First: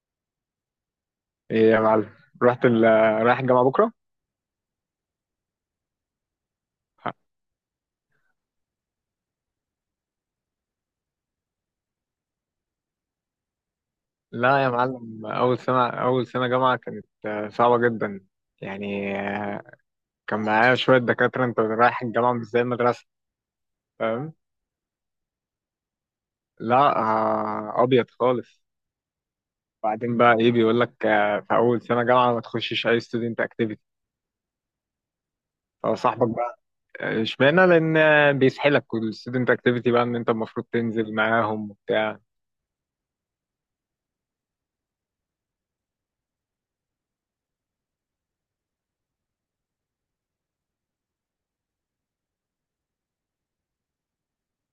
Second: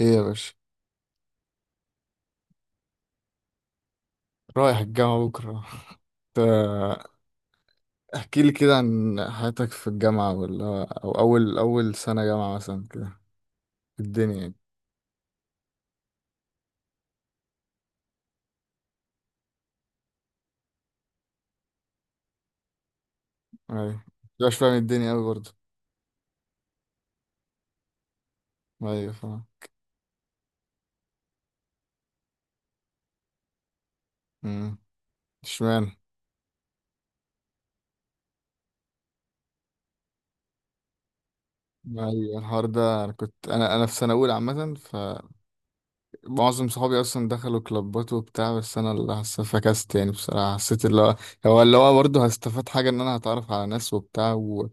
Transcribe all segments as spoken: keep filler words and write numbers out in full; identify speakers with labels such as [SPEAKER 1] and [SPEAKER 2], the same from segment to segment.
[SPEAKER 1] ايه يا باشا.
[SPEAKER 2] ايه يا معلم. رحت ال... رايح الجامعة بكرة؟
[SPEAKER 1] رايح الجامعة بكرة. تا- احكي لي كده عن حياتك في الجامعة، ولا او اول اول سنة جامعة مثلا كده، في الدنيا يعني.
[SPEAKER 2] لا يا معلم، أول سنة أول سنة جامعة كانت آه، صعبة جدا. يعني، آه، كان معايا شوية دكاترة. أنت رايح الجامعة مش زي المدرسة،
[SPEAKER 1] ايوه.
[SPEAKER 2] فاهم؟
[SPEAKER 1] مش فاهم الدنيا اوي برضه.
[SPEAKER 2] لا، آه، أبيض خالص.
[SPEAKER 1] ايوه فاهم.
[SPEAKER 2] بعدين بقى إيه بيقول لك آه، في أول سنة جامعة ما تخشش أي ستودنت أكتيفيتي،
[SPEAKER 1] امم اشمعنى.
[SPEAKER 2] فصاحبك بقى. آه، اشمعنى؟ لأن آه، بيسحلك، والستودنت أكتيفيتي بقى إن أنت المفروض تنزل معاهم وبتاع.
[SPEAKER 1] ايوه الحوار ده، انا كنت، انا انا في سنة اولى عامة، معظم صحابي اصلا دخلوا كلابات وبتاع، بس انا اللي حس- فكست يعني بصراحه. حسيت اللي هو، هو اللي هو برضه هستفاد حاجه، ان انا هتعرف على ناس وبتاع و...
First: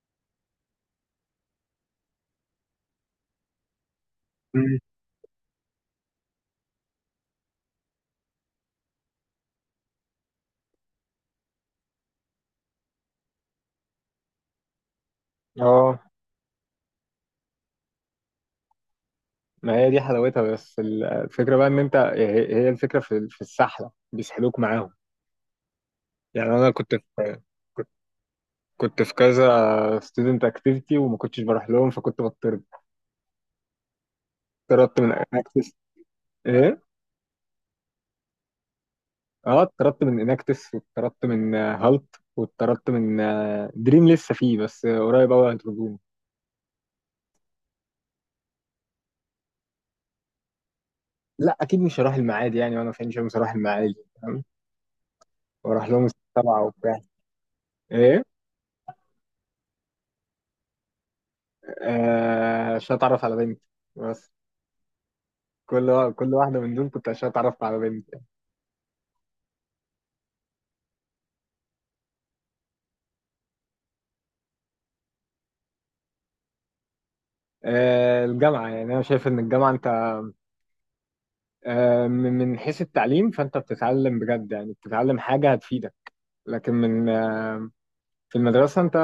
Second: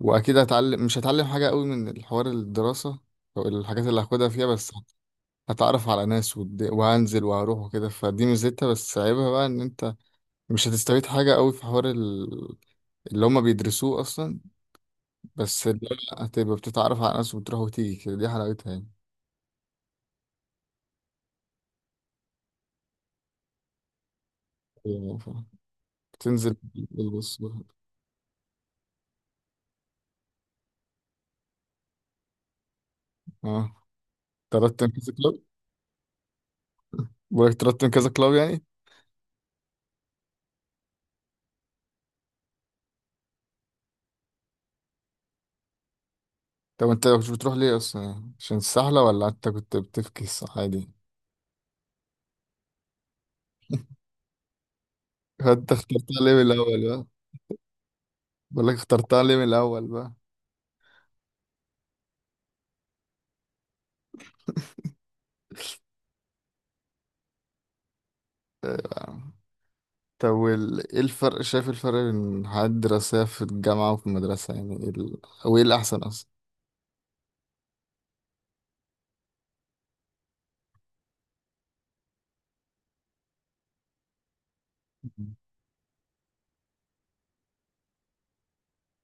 [SPEAKER 1] واكيد هتعلم، مش هتعلم حاجه قوي من الحوار الدراسه، او الحاجات اللي هاخدها فيها، بس
[SPEAKER 2] مم.
[SPEAKER 1] هتعرف على ناس ود... وهنزل وهروح وكده، فدي ميزتها. بس عيبها بقى ان انت مش هتستفيد حاجه قوي في حوار ال... اللي هما بيدرسوه اصلا. بس اللي
[SPEAKER 2] اه،
[SPEAKER 1] هو هتبقى بتتعرف على ناس وبتروح وتيجي كده، دي حلاوتها يعني.
[SPEAKER 2] ما هي دي حلاوتها. بس ال- الفكرة بقى ان انت، هي هي الفكرة في في السحلة بيسحلوك معاهم.
[SPEAKER 1] يعني ف-
[SPEAKER 2] يعني
[SPEAKER 1] بتنزل،
[SPEAKER 2] انا كنت في،
[SPEAKER 1] تلبس.
[SPEAKER 2] كنت كنت في كذا ستودنت اكتيفيتي وما كنتش بروح لهم فكنت بطرد.
[SPEAKER 1] اه. ترتب
[SPEAKER 2] اتطردت
[SPEAKER 1] كذا
[SPEAKER 2] من
[SPEAKER 1] كلاب.
[SPEAKER 2] اناكتس. ايه.
[SPEAKER 1] بقولك ترتب كذا كلاب يعني.
[SPEAKER 2] اه، اتطردت من اناكتس، واتطردت من هالت، واتطردت من آه، دريم لسه فيه بس قريب قوي هيطردوني.
[SPEAKER 1] طب انت كنت بتروح ليه اصلا؟ يعني عشان السحلة ولا انت كنت بتفكس عادي؟
[SPEAKER 2] لا اكيد مش هروح المعادي يعني، وانا في عين شمس هروح المعادي؟ فاهم؟
[SPEAKER 1] انت
[SPEAKER 2] واروح لهم
[SPEAKER 1] اخترتها ليه من
[SPEAKER 2] السبعة
[SPEAKER 1] الاول
[SPEAKER 2] وبتاع.
[SPEAKER 1] بقى؟
[SPEAKER 2] ايه.
[SPEAKER 1] بقولك اخترتها ليه من الاول بقى؟
[SPEAKER 2] آه، عشان اتعرف على بنت بس. كل وا- كل واحده من دول كنت عشان اتعرف على بنت.
[SPEAKER 1] آه، طب وال- ايه الفرق؟ شايف الفرق بين الحياة الدراسية في الجامعة وفي المدرسة؟ يعني ايه ال... او ايه الأحسن أصلا؟
[SPEAKER 2] آه، الجامعه، يعني انا شايف ان الجامعه انت آه، من من حيث التعليم، فانت بتتعلم بجد، يعني بتتعلم حاجه هتفيدك. لكن من آه، في المدرسه انت،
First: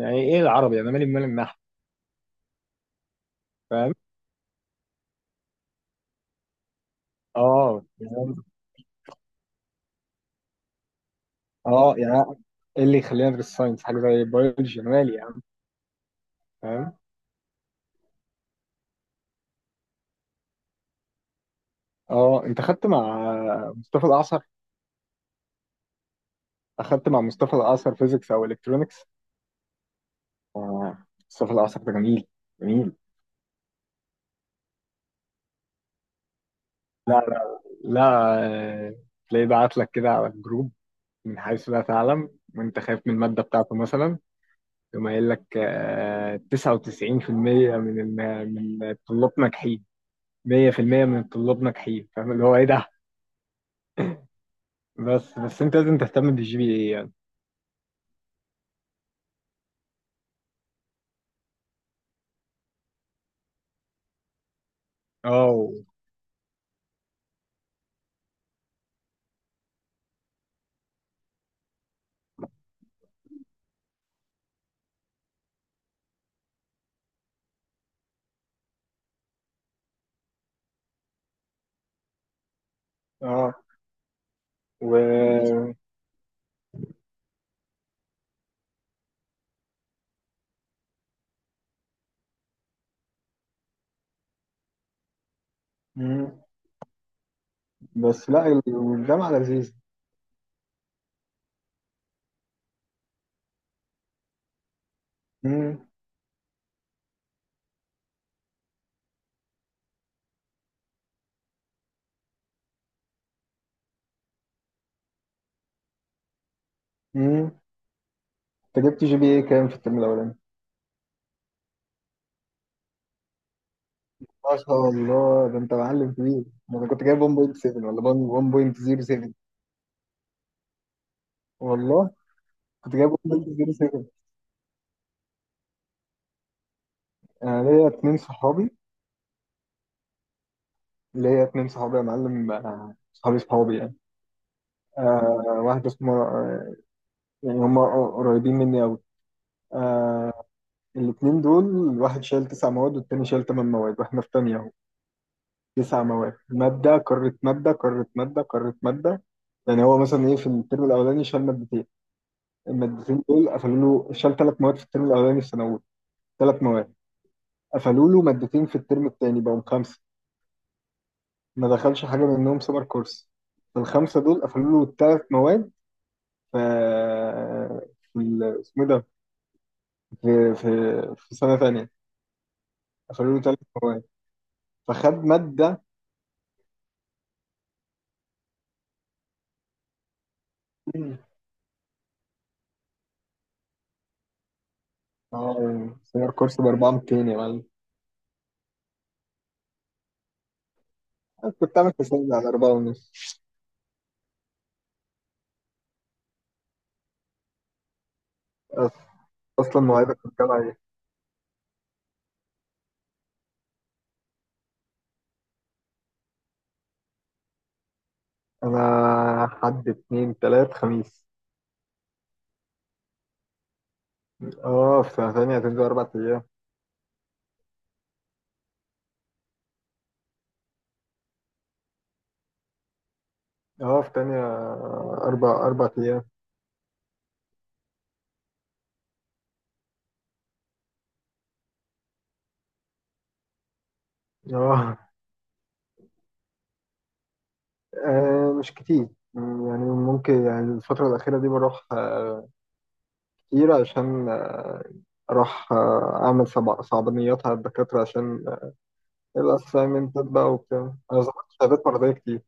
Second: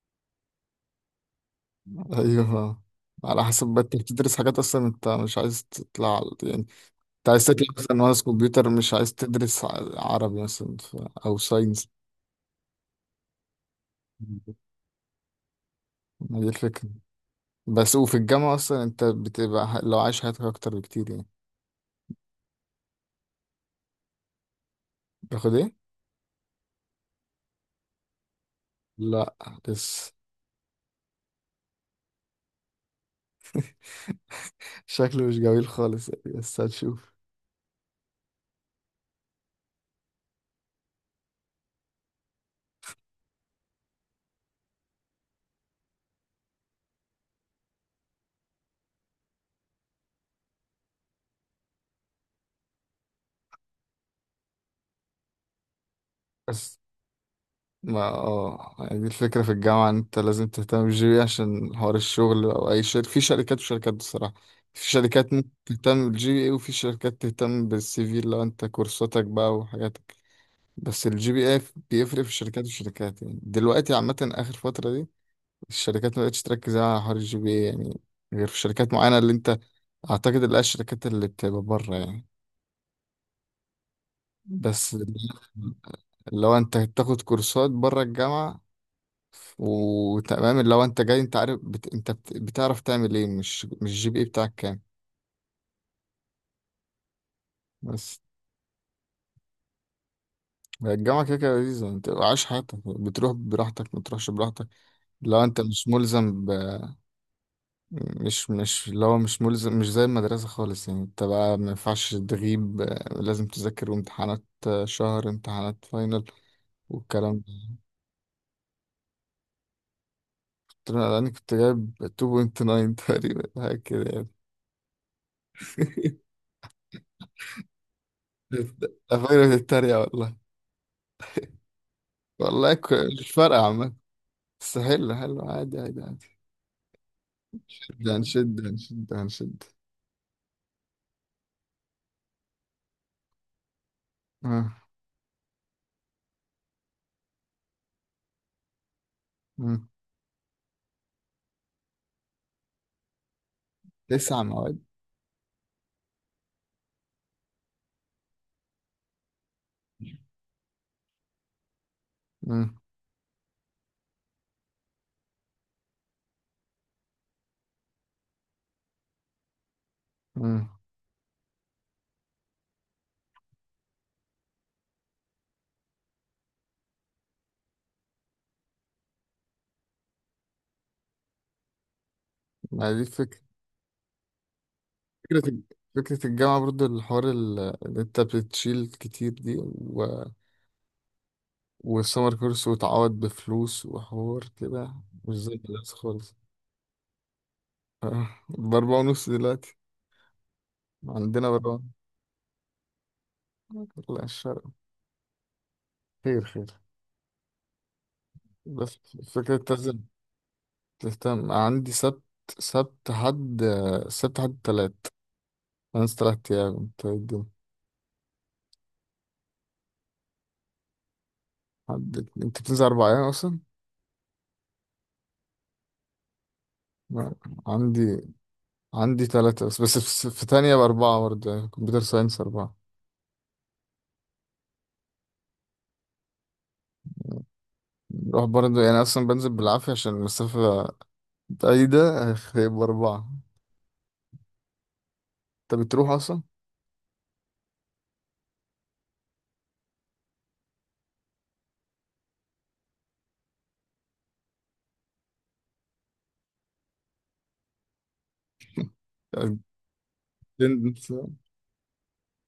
[SPEAKER 2] يعني ايه العربي؟ انا مالي بمال النحو.
[SPEAKER 1] أيوه. على حسب بقى،
[SPEAKER 2] فاهم.
[SPEAKER 1] انت بتدرس حاجات أصلا انت مش عايز تطلع على- يعني انت عايز تطلع
[SPEAKER 2] اه
[SPEAKER 1] مثلا مهندس
[SPEAKER 2] يعني-
[SPEAKER 1] كمبيوتر، مش عايز تدرس ع- عربي مثلا، ف... أو ساينس.
[SPEAKER 2] اه يعني ايه اللي يخليني ادرس ساينس؟ حاجه زي بيولوجي أنا مالي يعني؟
[SPEAKER 1] ما دي الفكرة.
[SPEAKER 2] فاهم.
[SPEAKER 1] بس وفي الجامعة أصلا أنت بتبقى ح- لو عايش حياتك أكتر بكتير يعني.
[SPEAKER 2] اه، انت خدت مع مصطفى الاعصر؟
[SPEAKER 1] تاخد إيه؟
[SPEAKER 2] اخدت مع مصطفى الاعصر فيزيكس او الكترونكس؟
[SPEAKER 1] لا لسه.
[SPEAKER 2] اه. مصطفى الاعصر ده جميل، جميل.
[SPEAKER 1] شكله مش جميل خالص يعني، بس هنشوف.
[SPEAKER 2] لا لا لا، آه، تلاقيه بعت لك كده على الجروب من حيث لا تعلم، وانت خايف من المادة بتاعته مثلا، يقوم قايل لك آه، تسعة وتسعين في المية من الم- من الطلاب ناجحين، مية في المية من الطلاب ناجحين. فاهم اللي هو ايه ده؟ بس بس انت لازم تهتم بالجي بي
[SPEAKER 1] بس
[SPEAKER 2] اي يعني.
[SPEAKER 1] ما اه، يعني دي الفكرة في الجامعة، إن أنت لازم تهتم بالجي بي عشان حوار الشغل أو أي شركة. في شركات وشركات بصراحة. في شركات
[SPEAKER 2] اه.
[SPEAKER 1] ممكن
[SPEAKER 2] و-
[SPEAKER 1] تهتم بالجي بي اي، وفي شركات تهتم بالسي في لو أنت كورساتك بقى وحاجاتك. بس الجي بي اي بيفرق في الشركات وشركات يعني. دلوقتي عامة آخر فترة دي الشركات ما بقتش تركز على حوار الجي بي اي يعني، غير في شركات معينة اللي انت اعتقد اللي هي الشركات اللي بتبقى بره يعني.
[SPEAKER 2] اه
[SPEAKER 1] بس
[SPEAKER 2] و
[SPEAKER 1] اللي هو انت بتاخد كورسات بره الجامعة وتمام، اللي هو انت جاي انت عارف بت... انت بت... بتعرف تعمل ايه، مش مش الجي بي اي بتاعك كام.
[SPEAKER 2] مم.
[SPEAKER 1] بس.
[SPEAKER 2] بس لا، الجامعة لذيذة.
[SPEAKER 1] الجامعة كده كده لذيذة، انت عايش حياتك، بتروح براحتك ما تروحش براحتك لو انت
[SPEAKER 2] مم.
[SPEAKER 1] مش ملزم. مش مش اللي هو مش ملزم، مش زي المدرسة خالص يعني. انت بقى ما ينفعش تغيب، آه، لازم تذاكر، وامتحانات، آه، شهر امتحانات فاينل والكلام
[SPEAKER 2] مم.
[SPEAKER 1] ده.
[SPEAKER 2] انت جبت جي بي اي كام في الترم الأولاني؟
[SPEAKER 1] قلت له انا، أنا كنت جايب اتنين فاصلة تسعة تقريبا حاجة كده يعني.
[SPEAKER 2] ما شاء الله، ده انت معلم كبير. ده انا كنت جايب واحد فاصلة سبعة ولا واحد فاصلة صفر سبعة.
[SPEAKER 1] أخويا بتتريق والله.
[SPEAKER 2] والله
[SPEAKER 1] والله ك-
[SPEAKER 2] كنت جايب
[SPEAKER 1] مش فارقة عامة.
[SPEAKER 2] واحد فاصلة صفر سبعة.
[SPEAKER 1] بس حلو حلو عادي عادي عادي.
[SPEAKER 2] انا ليا
[SPEAKER 1] ده
[SPEAKER 2] اتنين
[SPEAKER 1] هنشد
[SPEAKER 2] صحابي.
[SPEAKER 1] هنشد هنشد.
[SPEAKER 2] ليا اتنين صحابي يا معلم، آه، صحابي صحابي يعني.
[SPEAKER 1] آه،
[SPEAKER 2] آه واحد اسمه آه، يعني، هم قريبين مني قوي.
[SPEAKER 1] آه.
[SPEAKER 2] آه الاتنين دول، واحد شال تسع مواد والتاني شال تمن مواد، واحنا في
[SPEAKER 1] تسع
[SPEAKER 2] تانية اهو.
[SPEAKER 1] مواد.
[SPEAKER 2] تسع مواد، مادة قارة مادة قارة مادة قارة مادة. يعني هو مثلا ايه، في الترم الاولاني شال مادتين،
[SPEAKER 1] آه،
[SPEAKER 2] المادتين دول قفلوا له. شال ثلاث مواد في الترم الاولاني في ثانوي، ثلاث مواد قفلوا له. مادتين في الترم الثاني بقوا خمسه،
[SPEAKER 1] آه.
[SPEAKER 2] ما دخلش حاجه منهم سمر كورس، فالخمسه دول قفلوا له الثلاث مواد. ف في ال- اسمه إيه ده، في في في سنه ثانيه
[SPEAKER 1] ما دي
[SPEAKER 2] قفلوا
[SPEAKER 1] الفكرة.
[SPEAKER 2] له ثلاث مواد، فخد
[SPEAKER 1] فكرة الج-
[SPEAKER 2] ماده.
[SPEAKER 1] فكرة الجامعة برضو، الحوار ال- اللي انت بتشيل كتير دي و... والسمر كورس، وتعوض بفلوس وحوار كده، مش زي
[SPEAKER 2] اه،
[SPEAKER 1] الناس
[SPEAKER 2] سمر
[SPEAKER 1] خالص.
[SPEAKER 2] كورس ب اربعة الاف ومتين يا معلم.
[SPEAKER 1] آه، بأربعة ونص دلوقتي، عندنا
[SPEAKER 2] أنا كنت
[SPEAKER 1] بأربعة.
[SPEAKER 2] عامل حسابي على اربعة ونص.
[SPEAKER 1] لا الشرق. خير خير. بس
[SPEAKER 2] أص-
[SPEAKER 1] فكرة
[SPEAKER 2] اصلا
[SPEAKER 1] تلزم
[SPEAKER 2] مواعيدك في الجامعه ايه؟
[SPEAKER 1] تهتم. عندي سبت، سبت حد سبت حد تلات. أنا تلات أيام. انت إيه الدنيا؟
[SPEAKER 2] انا حد اتنين تلات خميس.
[SPEAKER 1] حد. انت بتنزل أربع أيام أصلا؟
[SPEAKER 2] اه، في سنه ثانيه هتنزل اربع ايام.
[SPEAKER 1] لا، عندي، عندي تلاتة بس. بس في في تانية بأربعة برضه، يعني كمبيوتر ساينس أربعة.
[SPEAKER 2] اه، في تانية اربع اربع ايام.
[SPEAKER 1] بروح برضه يعني، أصلا بنزل بالعافية عشان المسافة بعيدة. هيبقى أربعة.
[SPEAKER 2] اه.
[SPEAKER 1] أنت بتروح أصلا؟
[SPEAKER 2] آه مش كتير. مم، يعني ممكن، يعني الفترة الأخيرة دي بروح آه كتير عشان آه أروح آه أعمل صعب- صعبانيات على الدكاترة، عشان آه، الأسايمنتات بقى وبتاع.
[SPEAKER 1] الاتندنس
[SPEAKER 2] أنا ظبطت شهادات مرضية كتير.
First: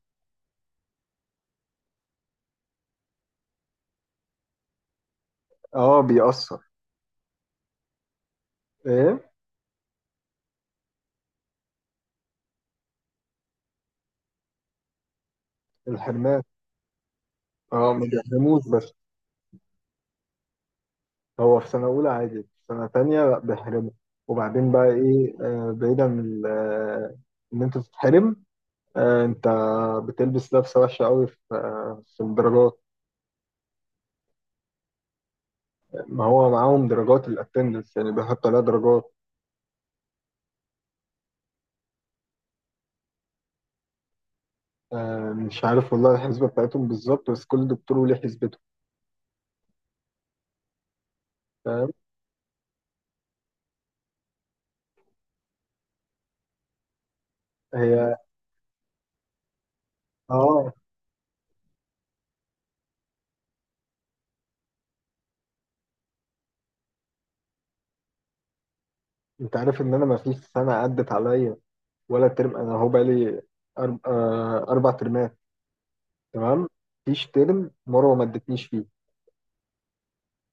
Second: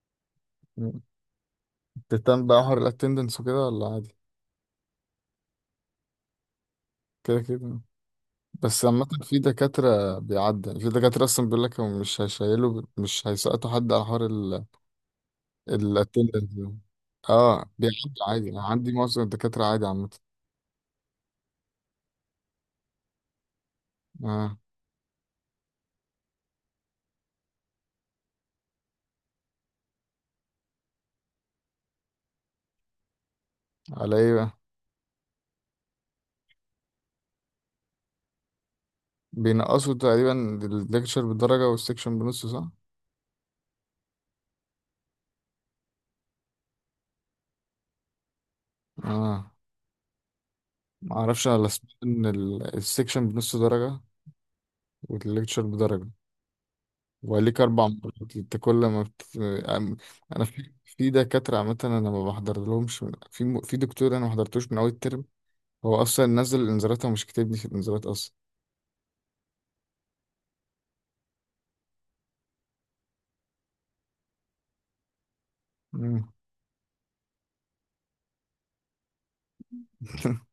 [SPEAKER 1] تهتم بقى حوار الاتندنس وكده، ولا عادي؟
[SPEAKER 2] أه، بيأثر.
[SPEAKER 1] كده كده. بس عامة
[SPEAKER 2] إيه
[SPEAKER 1] في دكاترة بيعدي يعني. في دكاترة أصلا بيقول لك هم مش هيشيلوا، مش هيسقطوا حد على حوار ال الاتندنس
[SPEAKER 2] الحرمان؟
[SPEAKER 1] ده. اه
[SPEAKER 2] أه، ما
[SPEAKER 1] بيعدي. عادي. أنا
[SPEAKER 2] بيحرموش
[SPEAKER 1] عندي
[SPEAKER 2] بس.
[SPEAKER 1] معظم الدكاترة عادي عامة.
[SPEAKER 2] هو في سنة أولى عادي، في سنة تانية لأ بيحرموا.
[SPEAKER 1] اه.
[SPEAKER 2] وبعدين بقى إيه، آه بعيدا من ال- آه، إن أنت تتحرم، آه أنت بتلبس لبسة وحشة أوي في, آه في الدرجات.
[SPEAKER 1] على ايه بقى؟
[SPEAKER 2] ما هو معاهم درجات الاتندنس، يعني بيحط عليها درجات.
[SPEAKER 1] بينقصوا تقريبا الليكتشر بالدرجة والسكشن بنص، صح؟
[SPEAKER 2] آه مش عارف والله الحسبه بتاعتهم بالظبط، بس كل دكتور وليه حسبته.
[SPEAKER 1] اه. ما اعرفش انا، لا سمعت
[SPEAKER 2] فاهم.
[SPEAKER 1] ان ال- السكشن بنص درجه، والليكتشر بدرجه، وليك اربع
[SPEAKER 2] هي
[SPEAKER 1] مرات انت كل ما بت... أم- انا في
[SPEAKER 2] اه،
[SPEAKER 1] في دكاتره عامه انا ما بحضر لهمش. في م- في دكتور انا ما حضرتوش من اول الترم. هو اصلا نزل الانذارات ومش كاتبني في الانذارات اصلا.
[SPEAKER 2] انت عارف ان انا ما فيش سنه عدت عليا ولا ترم، انا هو بقالي أرب... آه اربع ترمات.
[SPEAKER 1] مم.
[SPEAKER 2] تمام. فيش ترم مروه ما ادتنيش فيه.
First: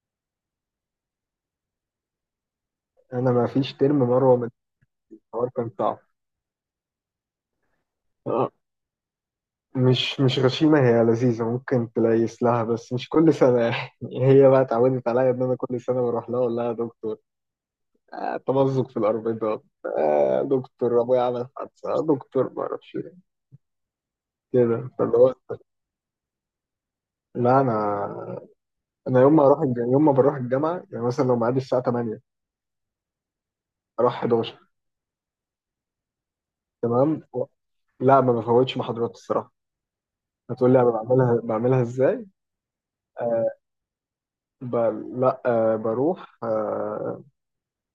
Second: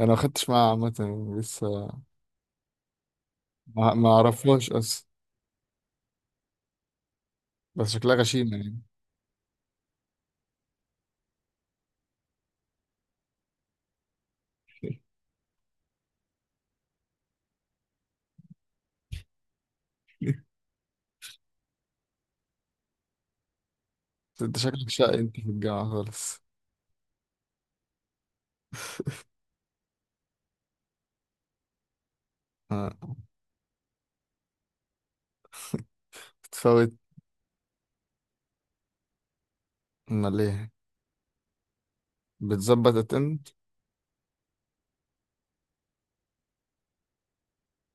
[SPEAKER 1] انا ما خدتش معاه عامه يعني لسه.
[SPEAKER 2] انا ما فيش
[SPEAKER 1] ما
[SPEAKER 2] ترم
[SPEAKER 1] ما
[SPEAKER 2] مروه ما
[SPEAKER 1] اعرفهاش
[SPEAKER 2] ادتنيش.
[SPEAKER 1] اصلا
[SPEAKER 2] الحوار كان صعب.
[SPEAKER 1] بس شكلها
[SPEAKER 2] آه،
[SPEAKER 1] غشيمه يعني.
[SPEAKER 2] مش مش غشيمه، هي لذيذه، ممكن تليس لها، بس مش كل سنه. هي بقى اتعودت عليا ان انا كل سنه بروح لها اقول لها: يا دكتور آه، تمزق في الأربطة، آه، دكتور أبويا عمل حادثة، آه، دكتور ما أعرفش إيه.
[SPEAKER 1] انت شكلك
[SPEAKER 2] كده،
[SPEAKER 1] شقي
[SPEAKER 2] فاللي هو
[SPEAKER 1] انت في الجامعه خالص.
[SPEAKER 2] لا، أنا، أنا يوم ما أروح الج... يوم ما بروح الجامعة يعني، مثلا لو ميعادي الساعة تمانية
[SPEAKER 1] آه.
[SPEAKER 2] أروح حداشر.
[SPEAKER 1] بتفوت.
[SPEAKER 2] تمام و... لا، ما بفوتش محاضرات الصراحة.
[SPEAKER 1] امال ليه؟
[SPEAKER 2] هتقول لي أنا بعملها بعملها إزاي؟
[SPEAKER 1] بتظبط اتند.
[SPEAKER 2] آه، ب... لا، آه، بروح آه،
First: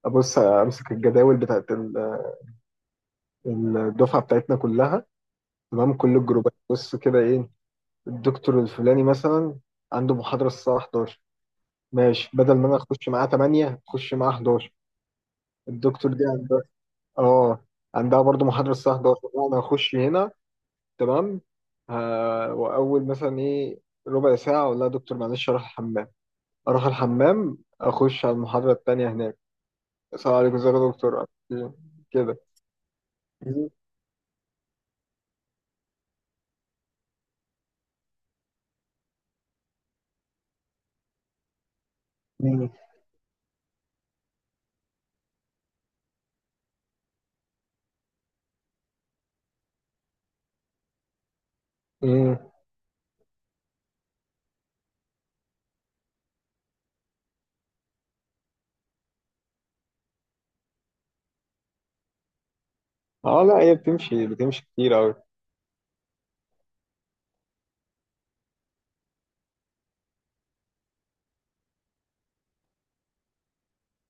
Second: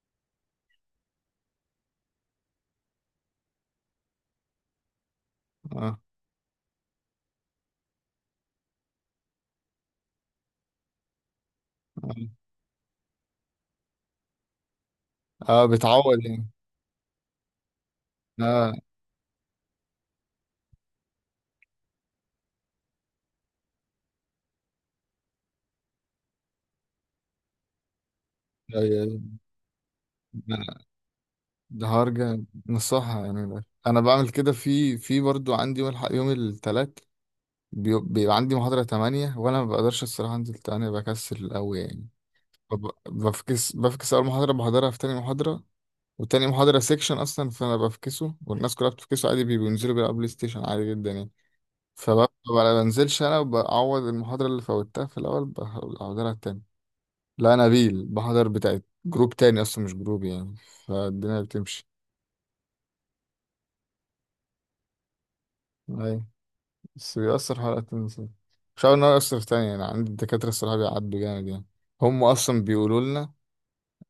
[SPEAKER 2] أبص، آه، أمسك الجداول بتاعت ال- الدفعة بتاعتنا كلها. تمام،
[SPEAKER 1] اه.
[SPEAKER 2] كل الجروبات، بص كده إيه، الدكتور الفلاني مثلا عنده محاضرة الساعة حداشر. ماشي، بدل ما انا اخش معاه تمانية اخش معاه احداشر.
[SPEAKER 1] اه بتعوض
[SPEAKER 2] الدكتور دي
[SPEAKER 1] يعني.
[SPEAKER 2] عندها، اه، عندها برضو محاضرة
[SPEAKER 1] اه.
[SPEAKER 2] الساعة حداشر، انا هخش هنا. تمام. ها، واول مثلا ايه ربع ساعة اقول لها: دكتور معلش اروح الحمام. اروح الحمام اخش على المحاضرة
[SPEAKER 1] أيوة،
[SPEAKER 2] التانية
[SPEAKER 1] أيوة.
[SPEAKER 2] هناك. السلام عليكم، ازيك يا دكتور.
[SPEAKER 1] ده حوار
[SPEAKER 2] كده.
[SPEAKER 1] جامد نصحها يعني ده. انا بعمل كده، في في برضو عندي يوم الح- يوم التلات بيو- بيبقى عندي محاضرة تمانية، وانا ما بقدرش الصراحة انزل تمانية، بكسل قوي يعني.
[SPEAKER 2] مم.
[SPEAKER 1] فب- بفكس بفكس اول محاضرة، بحضرها في تاني محاضرة. وتاني محاضرة سيكشن اصلا، فانا بفكسه، والناس كلها بتفكسه عادي. بي- بينزلوا بيلعبوا بلاي ستيشن عادي جدا يعني. فببقى
[SPEAKER 2] امم.
[SPEAKER 1] ما بنزلش انا، وبعوض المحاضرة اللي فوتها في الاول، بحضرها تاني. لا نبيل، بحضر بتاعت جروب تاني اصلا، مش جروب يعني. فالدنيا بتمشي.
[SPEAKER 2] اه لا، هي بتمشي بتمشي كتير قوي.
[SPEAKER 1] أيوة. بس بيأثر حلقة التنسيق، مش عارف إن هو يأثر تاني يعني. عندي الدكاترة الصراحة بيعدوا جامد يعني. هم أصلا بيقولوا لنا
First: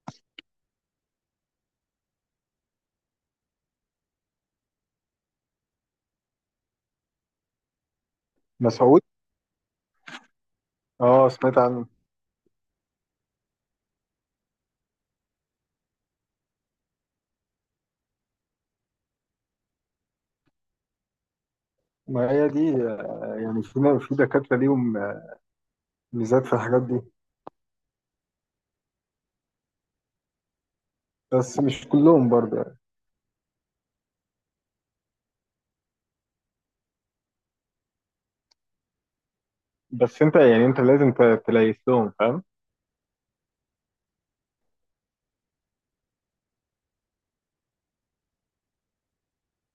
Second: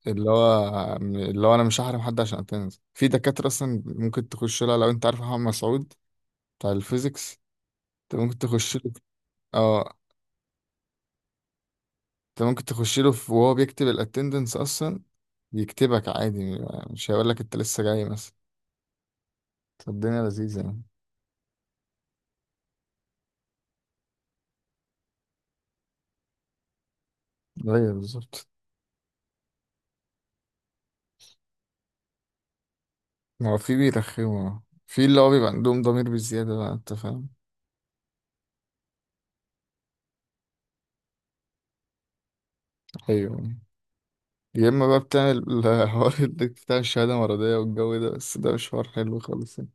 [SPEAKER 1] اللي هو، اللي هو أنا مش هحرم حد عشان أتنس. في دكاترة أصلا ممكن تخش لها لو أنت عارف محمد مسعود بتاع الفيزيكس، أنت ممكن تخش له.
[SPEAKER 2] مسعود؟
[SPEAKER 1] أه.
[SPEAKER 2] اه، سمعت عنه.
[SPEAKER 1] أنت ممكن تخش له في- وهو بيكتب الأتندنس أصلا يكتبك عادي، مش هيقول لك أنت لسه جاي مثلا. فالدنيا لذيذة يعني.
[SPEAKER 2] ما هي دي آه، يعني، في في دكاترة ليهم آه، ميزات في الحاجات دي،
[SPEAKER 1] أيوة بالظبط.
[SPEAKER 2] بس مش كلهم برضه.
[SPEAKER 1] ما هو في بيرخموا، في اللي هو بيبقى عندهم ضمير بالزيادة بقى، أنت فاهم.
[SPEAKER 2] بس انت يعني انت لازم ت- تليس لهم، فاهم.
[SPEAKER 1] أيوه. يا اما بقى بتعمل الحوار اللي بتاع الشهاده المرضيه والجو ده، بس ده مش حوار حلو خالص يعني.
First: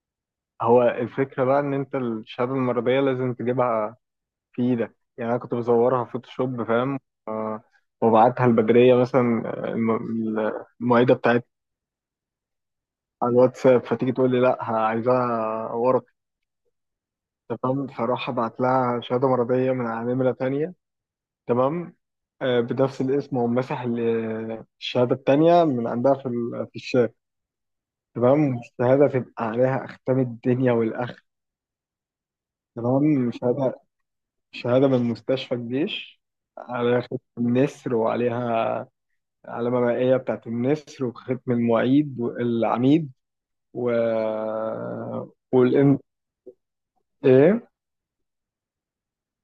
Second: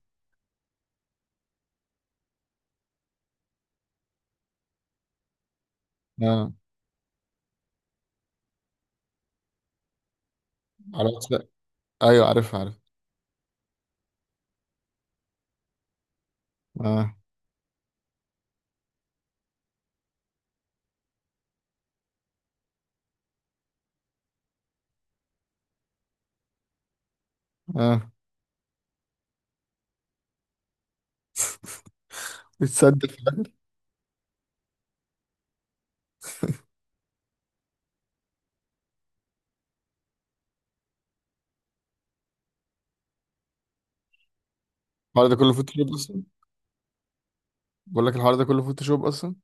[SPEAKER 2] هو الفكرة بقى ان انت الشهادة المرضية لازم تجيبها في ايدك. يعني انا كنت بصورها
[SPEAKER 1] اه.
[SPEAKER 2] فوتوشوب، فاهم، آه، وابعتها البدرية مثلا، آه، الم- المعيدة
[SPEAKER 1] عرفت لا.
[SPEAKER 2] بتاعتي،
[SPEAKER 1] ايوه عارف عارف.
[SPEAKER 2] على الواتساب. فتيجي تقول لي: لا، ه- عايزاها ورق.
[SPEAKER 1] اه.
[SPEAKER 2] تمام، فراح ابعت لها شهادة مرضية من على نمرة تانية، تمام، آه، بنفس الاسم، ومسح ال- الشهادة التانية من عندها في ال- في الشات.
[SPEAKER 1] اه.
[SPEAKER 2] تمام، والشهادة تبقى عليها أختام الدنيا والآخرة.
[SPEAKER 1] بتصدق في
[SPEAKER 2] كمان
[SPEAKER 1] الاخر.
[SPEAKER 2] شهادة، شهادة من مستشفى الجيش، على ختم النسر، وعليها علامة مائية بتاعت النسر، وختم المعيد والعميد و
[SPEAKER 1] الحوار ده كله فوتوشوب
[SPEAKER 2] والإن
[SPEAKER 1] اصلا.
[SPEAKER 2] إيه؟
[SPEAKER 1] بقول لك الحوار ده كله فوتوشوب اصلا.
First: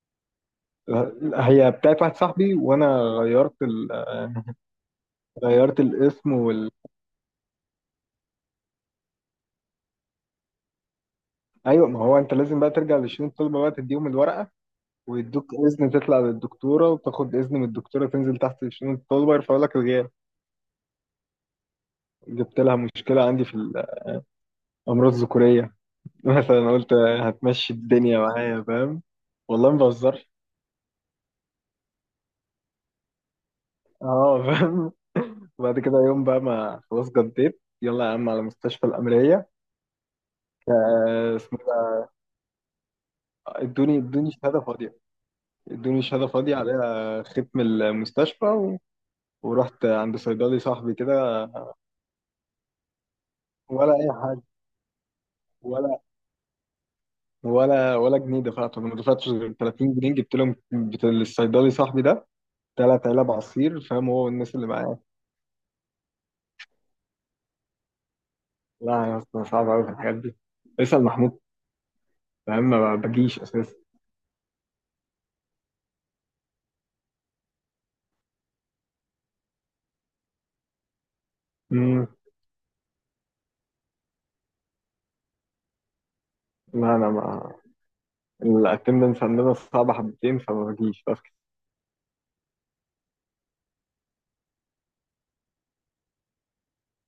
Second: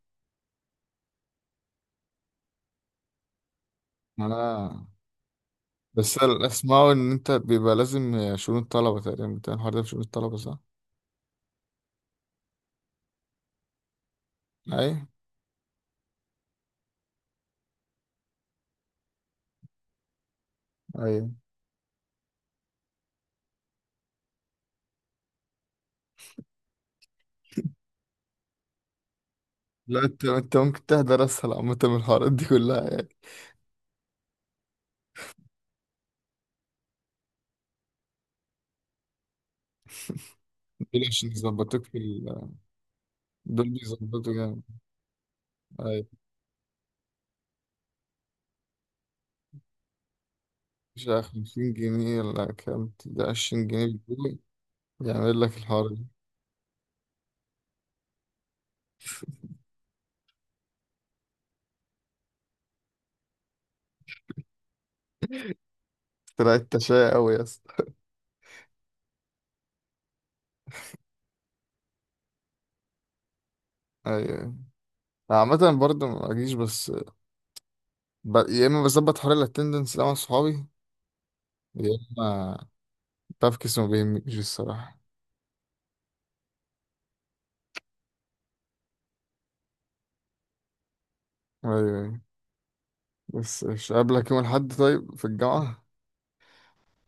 [SPEAKER 2] هي بتاعت واحد صاحبي وأنا غيرت ال...
[SPEAKER 1] اه.
[SPEAKER 2] غيرت
[SPEAKER 1] بس
[SPEAKER 2] الاسم
[SPEAKER 1] اللي
[SPEAKER 2] وال
[SPEAKER 1] اسمعه ان انت بيبقى لازم شؤون الطلبه تقريبا بتاع الحوار ده في شؤون الطلبه، صح؟
[SPEAKER 2] أيوة، ما هو أنت لازم بقى ترجع لشؤون الطلبة بقى، تديهم الورقة،
[SPEAKER 1] ايوه.
[SPEAKER 2] ويدوك إذن تطلع للدكتورة، وتاخد إذن من الدكتورة، تنزل تحت شؤون الطلبة يرفعوا لك الغياب.
[SPEAKER 1] ايوه.
[SPEAKER 2] جبت لها مشكلة عندي في الأمراض الذكورية مثلا، قلت هتمشي الدنيا معايا، فاهم. والله ما
[SPEAKER 1] لا انت،
[SPEAKER 2] بهزرش.
[SPEAKER 1] انت ممكن تحضر اسهل عامه من الحوارات دي كلها يعني.
[SPEAKER 2] اه فاهم. وبعد كده يوم بقى، ما خلاص جديت، يلا يا عم على مستشفى الأمرية،
[SPEAKER 1] دول عشان
[SPEAKER 2] آه، اسمه إيه
[SPEAKER 1] يظبطوك في
[SPEAKER 2] ده.
[SPEAKER 1] ال... دول
[SPEAKER 2] ادوني ادوني
[SPEAKER 1] بيظبطوا
[SPEAKER 2] شهادة
[SPEAKER 1] جامد.
[SPEAKER 2] فاضية، ادوني
[SPEAKER 1] أيوة.
[SPEAKER 2] شهادة فاضية عليها ختم المستشفى و... ورحت عند صيدلي صاحبي
[SPEAKER 1] مش عارف
[SPEAKER 2] كده.
[SPEAKER 1] خمسين جنيه ولا كام، ده عشرين جنيه
[SPEAKER 2] ولا أي
[SPEAKER 1] بيقول
[SPEAKER 2] حاجة،
[SPEAKER 1] يعمل لك الحوار
[SPEAKER 2] ولا
[SPEAKER 1] ده.
[SPEAKER 2] ولا ولا جنيه دفعته. أنا ما دفعتش غير تلاتين جنيه، جبت لهم، بتاع الصيدلي صاحبي ده، ثلاث علب عصير، فاهم، هو والناس اللي معاه.
[SPEAKER 1] طلعت تشاي قوي يا اسطى.
[SPEAKER 2] لا يا اسطى، صعب قوي في الحاجات دي، اسأل محمود. فاهم، ما بجيش اساسا.
[SPEAKER 1] ايوه. عامة برضه ما اجيش، بس ب... يا اما بظبط حوار الاتندنس ده مع صحابي، يا
[SPEAKER 2] امم.
[SPEAKER 1] اما بفكس، ما بيهمنيش الصراحة.
[SPEAKER 2] لا، انا ما، الاتندنس عندنا صعبه حبتين فما بجيش بس.
[SPEAKER 1] ايوه. أيوة. بس مش قابلك يوم الاحد طيب في الجامعة؟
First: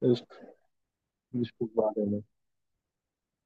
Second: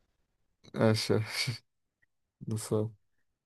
[SPEAKER 2] قشطة.
[SPEAKER 1] ماشي ماشي.
[SPEAKER 2] نشوف بعدين.
[SPEAKER 1] بس.